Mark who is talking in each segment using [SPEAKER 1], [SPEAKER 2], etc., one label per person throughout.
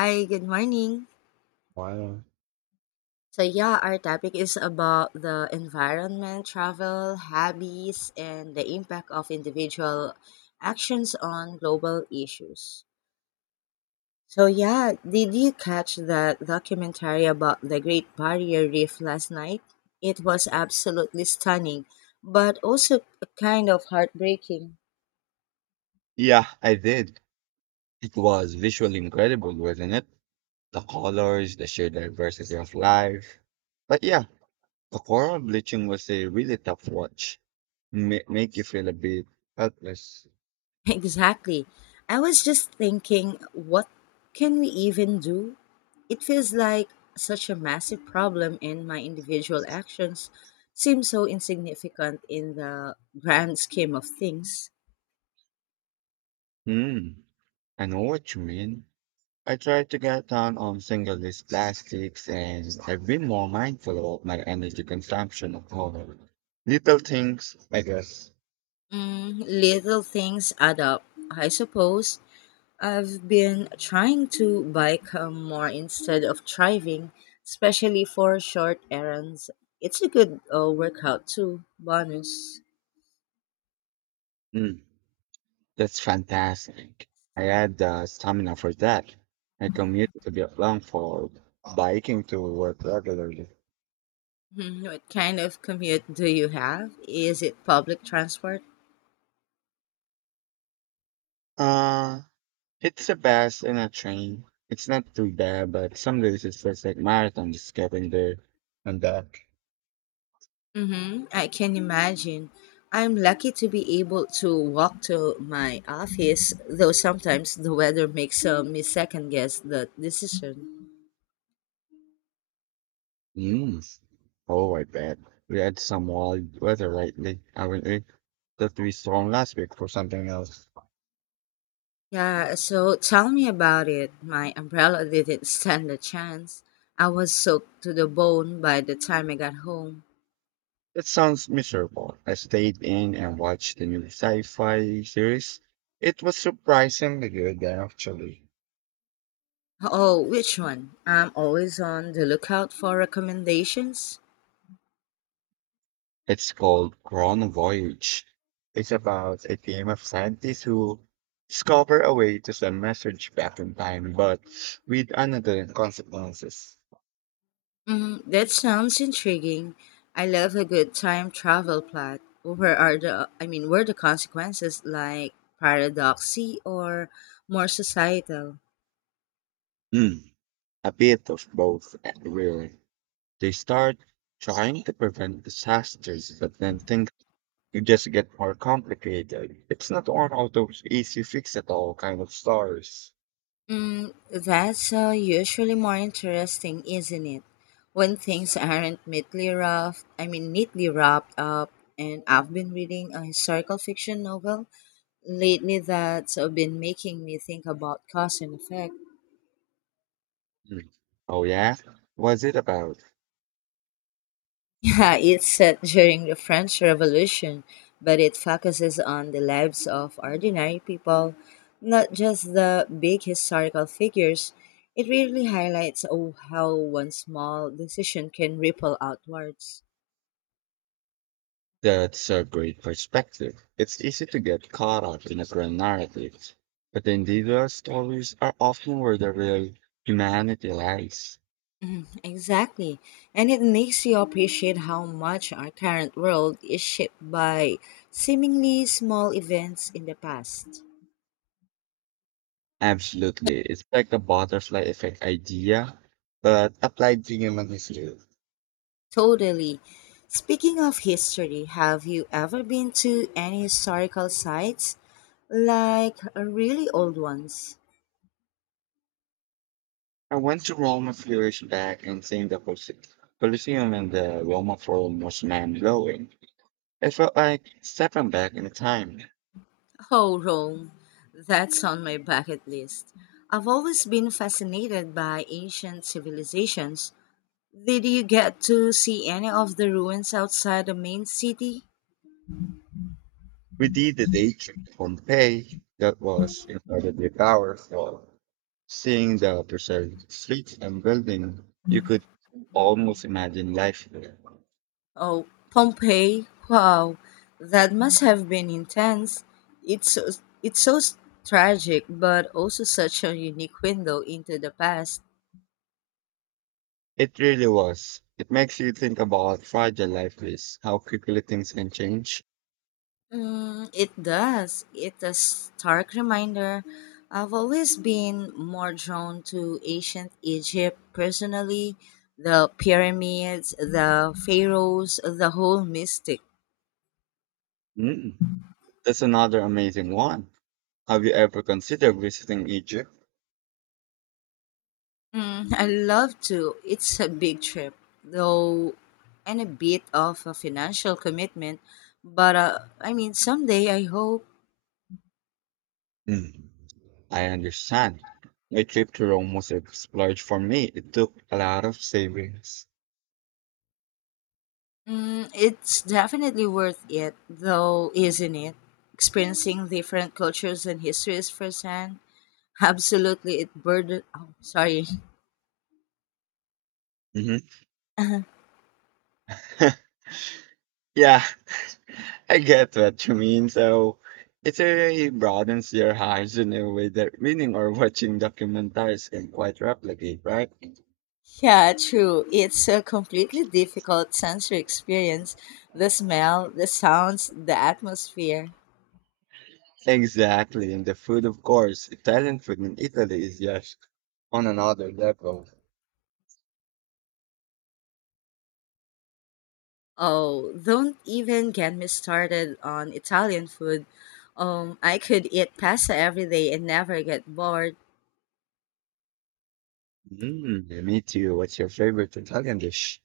[SPEAKER 1] Hi, good morning.
[SPEAKER 2] Wow.
[SPEAKER 1] So yeah, our topic is about the environment, travel, hobbies, and the impact of individual actions on global issues. So yeah, did you catch that documentary about the Great Barrier Reef last night? It was absolutely stunning, but also kind of heartbreaking.
[SPEAKER 2] Yeah, I did. It was visually incredible, wasn't it? The colors, the sheer diversity of life. But yeah, the coral bleaching was a really tough watch. Make you feel a bit helpless.
[SPEAKER 1] Exactly. I was just thinking, what can we even do? It feels like such a massive problem, and my individual actions seem so insignificant in the grand scheme of things.
[SPEAKER 2] Hmm, I know what you mean. I try to get down on single-use plastics and I've been more mindful about my energy consumption of coral. Little things, I guess.
[SPEAKER 1] Little things add up, I suppose. I've been trying to bike more instead of driving, especially for short errands. It's a good workout, too. Bonus.
[SPEAKER 2] Hmm. That's fantastic. I had the stamina for that. I commute to Vietnam for biking to work regularly.
[SPEAKER 1] Mhm. What kind of commute do you have? Is it public transport?
[SPEAKER 2] Uh, it's the best in a train. It's not too bad, but some days it feels like marathon just getting there and back.
[SPEAKER 1] Mm-hmm. I can imagine. I'm lucky to be able to walk to my office, though sometimes the weather makes me second guess the decision.
[SPEAKER 2] Mm. Oh, I bet. We had some wild weather lately, haven't we? That we storm last week for something else.
[SPEAKER 1] Yeah, so tell me about it. My umbrella didn't stand a chance. I was soaked to the bone by the time I got home.
[SPEAKER 2] That sounds miserable. I stayed in and watched the new sci-fi series. It was surprisingly good, actually.
[SPEAKER 1] Oh, which one? I'm always on the lookout for recommendations.
[SPEAKER 2] It's called Chrono Voyage. It's about a team of scientists who discover a way to send message back in time, but with another consequences.
[SPEAKER 1] That sounds intriguing. I love a good time travel plot. Where are the I mean, were the consequences like paradoxy or more societal?
[SPEAKER 2] Hmm, a bit of both, really. They start trying to prevent disasters, but then things you just get more complicated. It's not one of those easy fix it all kind of stars.
[SPEAKER 1] That's usually more interesting, isn't it? When things aren't neatly wrapped, I mean, neatly wrapped up. And I've been reading a historical fiction novel lately that's been making me think about cause and effect.
[SPEAKER 2] Mm. Oh yeah? What's it about?
[SPEAKER 1] Yeah, it's set during the French Revolution, but it focuses on the lives of ordinary people, not just the big historical figures. It really highlights how one small decision can ripple outwards.
[SPEAKER 2] That's a great perspective. It's easy to get caught up in a grand narrative, but the individual stories are often where the real humanity lies.
[SPEAKER 1] Exactly, and it makes you appreciate how much our current world is shaped by seemingly small events in the past.
[SPEAKER 2] Absolutely. It's like the butterfly effect idea, but applied to human history.
[SPEAKER 1] Totally. Speaking of history, have you ever been to any historical sites? Like really old ones?
[SPEAKER 2] I went to Rome a few years back and seeing the Colosseum and the Roman Forum was mind blowing. It felt like stepping back in time.
[SPEAKER 1] Oh, Rome. That's on my bucket list. I've always been fascinated by ancient civilizations. Did you get to see any of the ruins outside the main city?
[SPEAKER 2] We did the day trip to Pompeii that was incredibly powerful. Seeing the preserved streets and building, you could almost imagine life there.
[SPEAKER 1] Oh, Pompeii! Wow, that must have been intense. It's so, it's so tragic, but also such a unique window into the past.
[SPEAKER 2] It really was. It makes you think about how fragile life is, how quickly things can change.
[SPEAKER 1] It does. It's a stark reminder. I've always been more drawn to ancient Egypt personally. The pyramids, the pharaohs, the whole mystic.
[SPEAKER 2] Mm, that's another amazing one. Have you ever considered visiting Egypt?
[SPEAKER 1] I love to. It's a big trip, though, and a bit of a financial commitment. But I mean, someday I hope.
[SPEAKER 2] Mm, I understand. My trip to Rome was a splurge for me. It took a lot of savings.
[SPEAKER 1] Mm, it's definitely worth it, though, isn't it? Experiencing different cultures and histories firsthand. Absolutely, it burden. Oh, sorry.
[SPEAKER 2] Hmm. Yeah, I get what you mean. So it really broadens your horizon in a way that reading or watching documentaries can quite replicate, right?
[SPEAKER 1] Yeah, true. It's a completely difficult sensory experience. The smell, the sounds, the atmosphere.
[SPEAKER 2] Exactly. And the food, of course, Italian food in Italy is just on another level.
[SPEAKER 1] Oh, don't even get me started on Italian food. I could eat pasta every day and never get bored.
[SPEAKER 2] Mm, me too. What's your favorite Italian dish?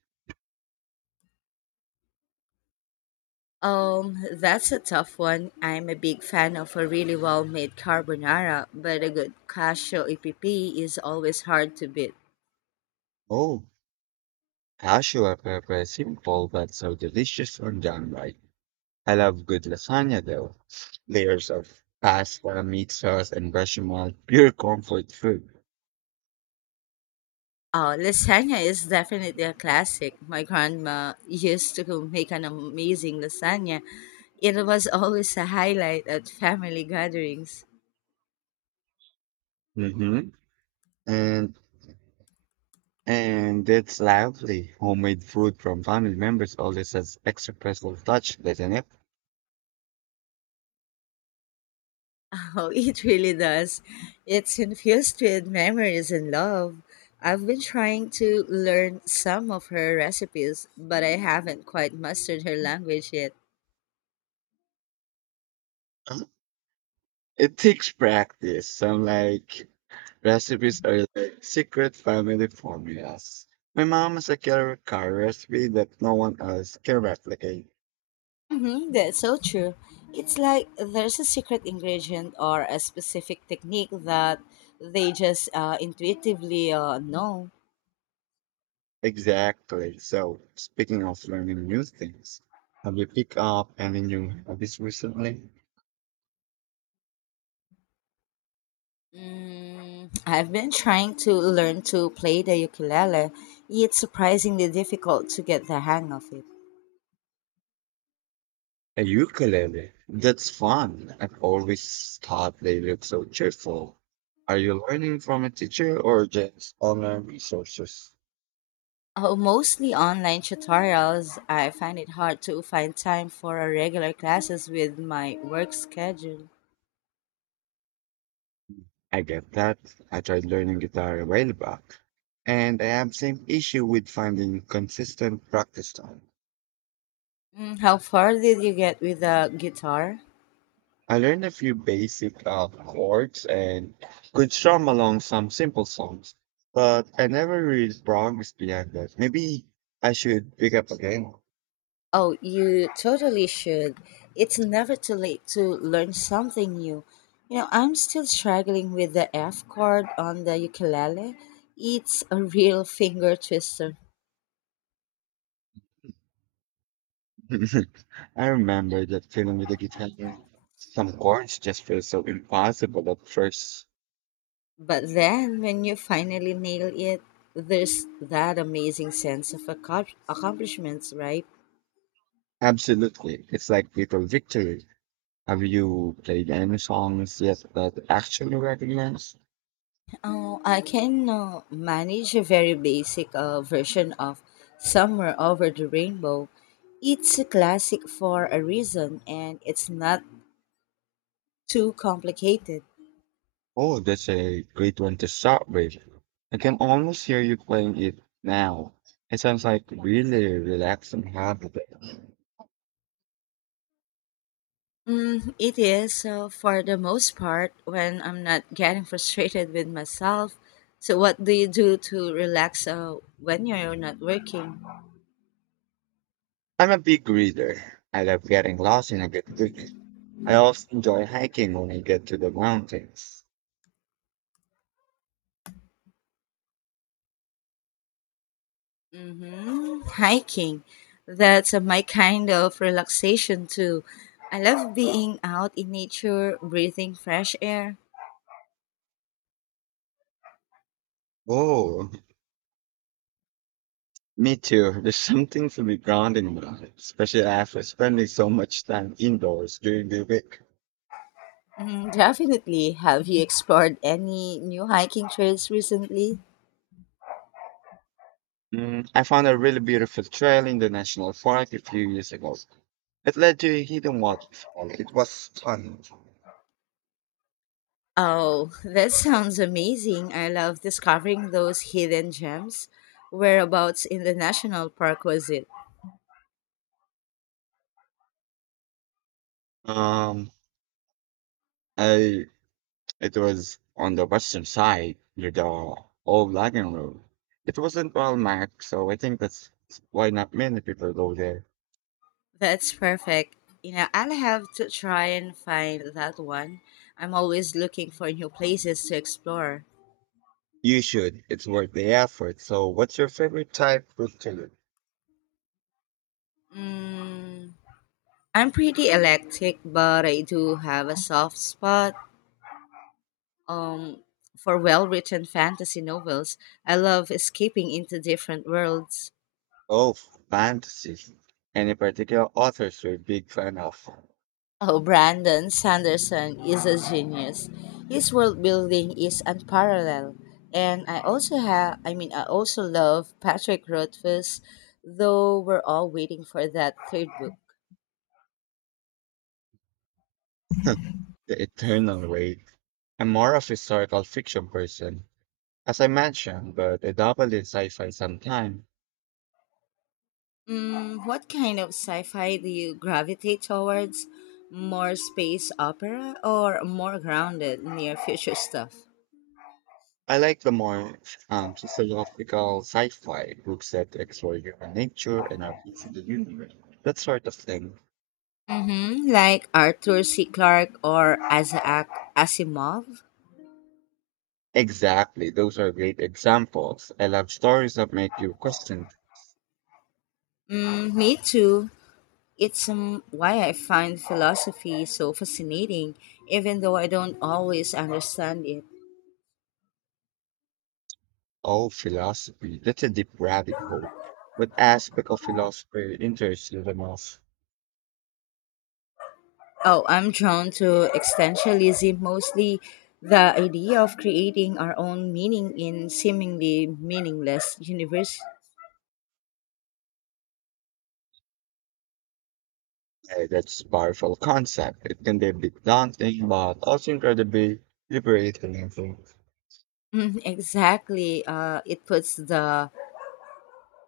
[SPEAKER 1] That's a tough one. I'm a big fan of a really well-made carbonara, but a good cashew EPP is always hard to beat.
[SPEAKER 2] Oh, Cashew are pepper is simple but so delicious on downright. I love good lasagna though. Layers of pasta, meat sauce, and bechamel, pure comfort food.
[SPEAKER 1] Lasagna is definitely a classic. My grandma used to make an amazing lasagna. It was always a highlight at family gatherings.
[SPEAKER 2] Mm-hmm. And and it's lovely. Homemade food from family members always has extra personal touch, doesn't it?
[SPEAKER 1] Oh, it really does. It's infused with memories and love. I've been trying to learn some of her recipes, but I haven't quite mastered her language yet.
[SPEAKER 2] Uh, It takes practice. Some like recipes are like secret family formulas. My mom has a killer car recipe that no one else can replicate.
[SPEAKER 1] Mm-hmm, that's so true. It's like there's a secret ingredient or a specific technique that they just intuitively know.
[SPEAKER 2] Exactly. So, speaking of learning new things, have you picked up any new hobbies recently?
[SPEAKER 1] I've been trying to learn to play the ukulele. It's surprisingly difficult to get the hang of it.
[SPEAKER 2] A ukulele. That's fun. I've always thought they look so cheerful. Are you learning from a teacher or just online resources?
[SPEAKER 1] Oh, mostly online tutorials. I find it hard to find time for a regular classes with my work schedule.
[SPEAKER 2] I get that. I tried learning guitar a while back, and I have same issue with finding consistent practice time.
[SPEAKER 1] How far did you get with the guitar?
[SPEAKER 2] I learned a few basic chords and could strum along some simple songs, but I never really progressed beyond that. Maybe I should pick up again.
[SPEAKER 1] Oh, you totally should. It's never too late to learn something new. You know, I'm still struggling with the F chord on the ukulele. It's a real finger twister.
[SPEAKER 2] I remember that feeling with the guitar. Some chords just feel so impossible at first.
[SPEAKER 1] But then when you finally nail it, there's that amazing sense of accomplishments, right?
[SPEAKER 2] Absolutely. It's like little victory. Have you played any songs yet that actually recognize?
[SPEAKER 1] I can manage a very basic version of Somewhere Over the Rainbow. It's a classic for a reason and it's not too complicated.
[SPEAKER 2] Oh, that's a great one to start with. I can almost hear you playing it now. It sounds like really relaxing habit.
[SPEAKER 1] It is, for the most part, when I'm not getting frustrated with myself. So, what do you do to relax when you're not working?
[SPEAKER 2] I'm a big reader. I love getting lost in a good book. I also enjoy hiking when I get to the mountains.
[SPEAKER 1] Mm-hmm. Hiking. That's my kind of relaxation too. I love being out in nature, breathing fresh air.
[SPEAKER 2] Oh, me too. There's something to be grounding about, especially after spending so much time indoors during the week.
[SPEAKER 1] Mm, definitely. Have you explored any new hiking trails recently?
[SPEAKER 2] Mm, I found a really beautiful trail in the national park a few years ago. It led to a hidden waterfall. It was stunning.
[SPEAKER 1] Oh, that sounds amazing. I love discovering those hidden gems. Whereabouts in the national park was it?
[SPEAKER 2] Um, I It was on the western side near the old wagon road. It wasn't well marked, so I think that's why not many people go there.
[SPEAKER 1] That's perfect. You know, I'll have to try and find that one. I'm always looking for new places to explore.
[SPEAKER 2] You should. It's worth the effort. So, what's your favorite type book to read?
[SPEAKER 1] Mm, I'm pretty eclectic, but I do have a soft spot um, for well written fantasy novels. I love escaping into different worlds.
[SPEAKER 2] Oh, fantasy. Any particular authors you're a big fan of?
[SPEAKER 1] Oh, Brandon Sanderson is a genius. His world building is unparalleled. And I mean, I also love Patrick Rothfuss, though we're all waiting for that third book.
[SPEAKER 2] The Eternal Wait. I'm more of a historical fiction person, as I mentioned, but I dabble in sci-fi sometimes.
[SPEAKER 1] What kind of sci-fi do you gravitate towards? More space opera or more grounded near future stuff?
[SPEAKER 2] I like the more sociological sci-fi books that explore human nature and our place in the universe. That sort of thing.
[SPEAKER 1] Mm-hmm. Like Arthur C. Clarke or Isaac Asimov?
[SPEAKER 2] Exactly. Those are great examples. I love stories that make you question.
[SPEAKER 1] Mm, me too. It's why I find philosophy so fascinating, even though I don't always understand it.
[SPEAKER 2] Oh, philosophy, that's a deep rabbit hole. What aspect of philosophy interests you the most?
[SPEAKER 1] Oh, I'm drawn to existentialism, mostly the idea of creating our own meaning in seemingly meaningless universe.
[SPEAKER 2] That's a powerful concept. It can be a bit daunting, but also incredibly liberating, I think.
[SPEAKER 1] Mm, exactly. It puts the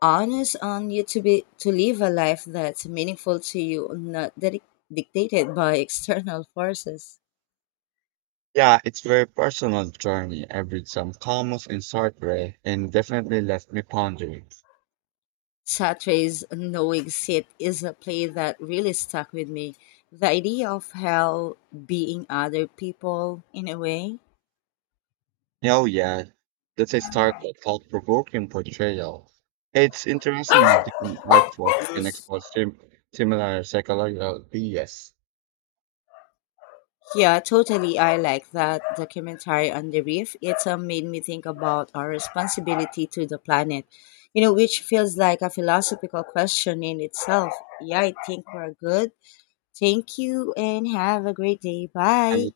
[SPEAKER 1] onus on you to live a life that's meaningful to you, not dictated by external forces.
[SPEAKER 2] Yeah, it's very personal journey. I read some comments in Sartre and definitely left me pondering.
[SPEAKER 1] Sartre's Knowing Sit is a play that really stuck with me. The idea of hell being other people in a way.
[SPEAKER 2] Oh yeah, that's a stark thought-provoking portrayal. It's interesting how different artworks can expose similar psychological bias.
[SPEAKER 1] Yeah, totally. I like that documentary on the reef. It's made me think about our responsibility to the planet, which feels like a philosophical question in itself. Yeah, I think we're good. Thank you and have a great day.
[SPEAKER 2] I
[SPEAKER 1] Bye.
[SPEAKER 2] mean,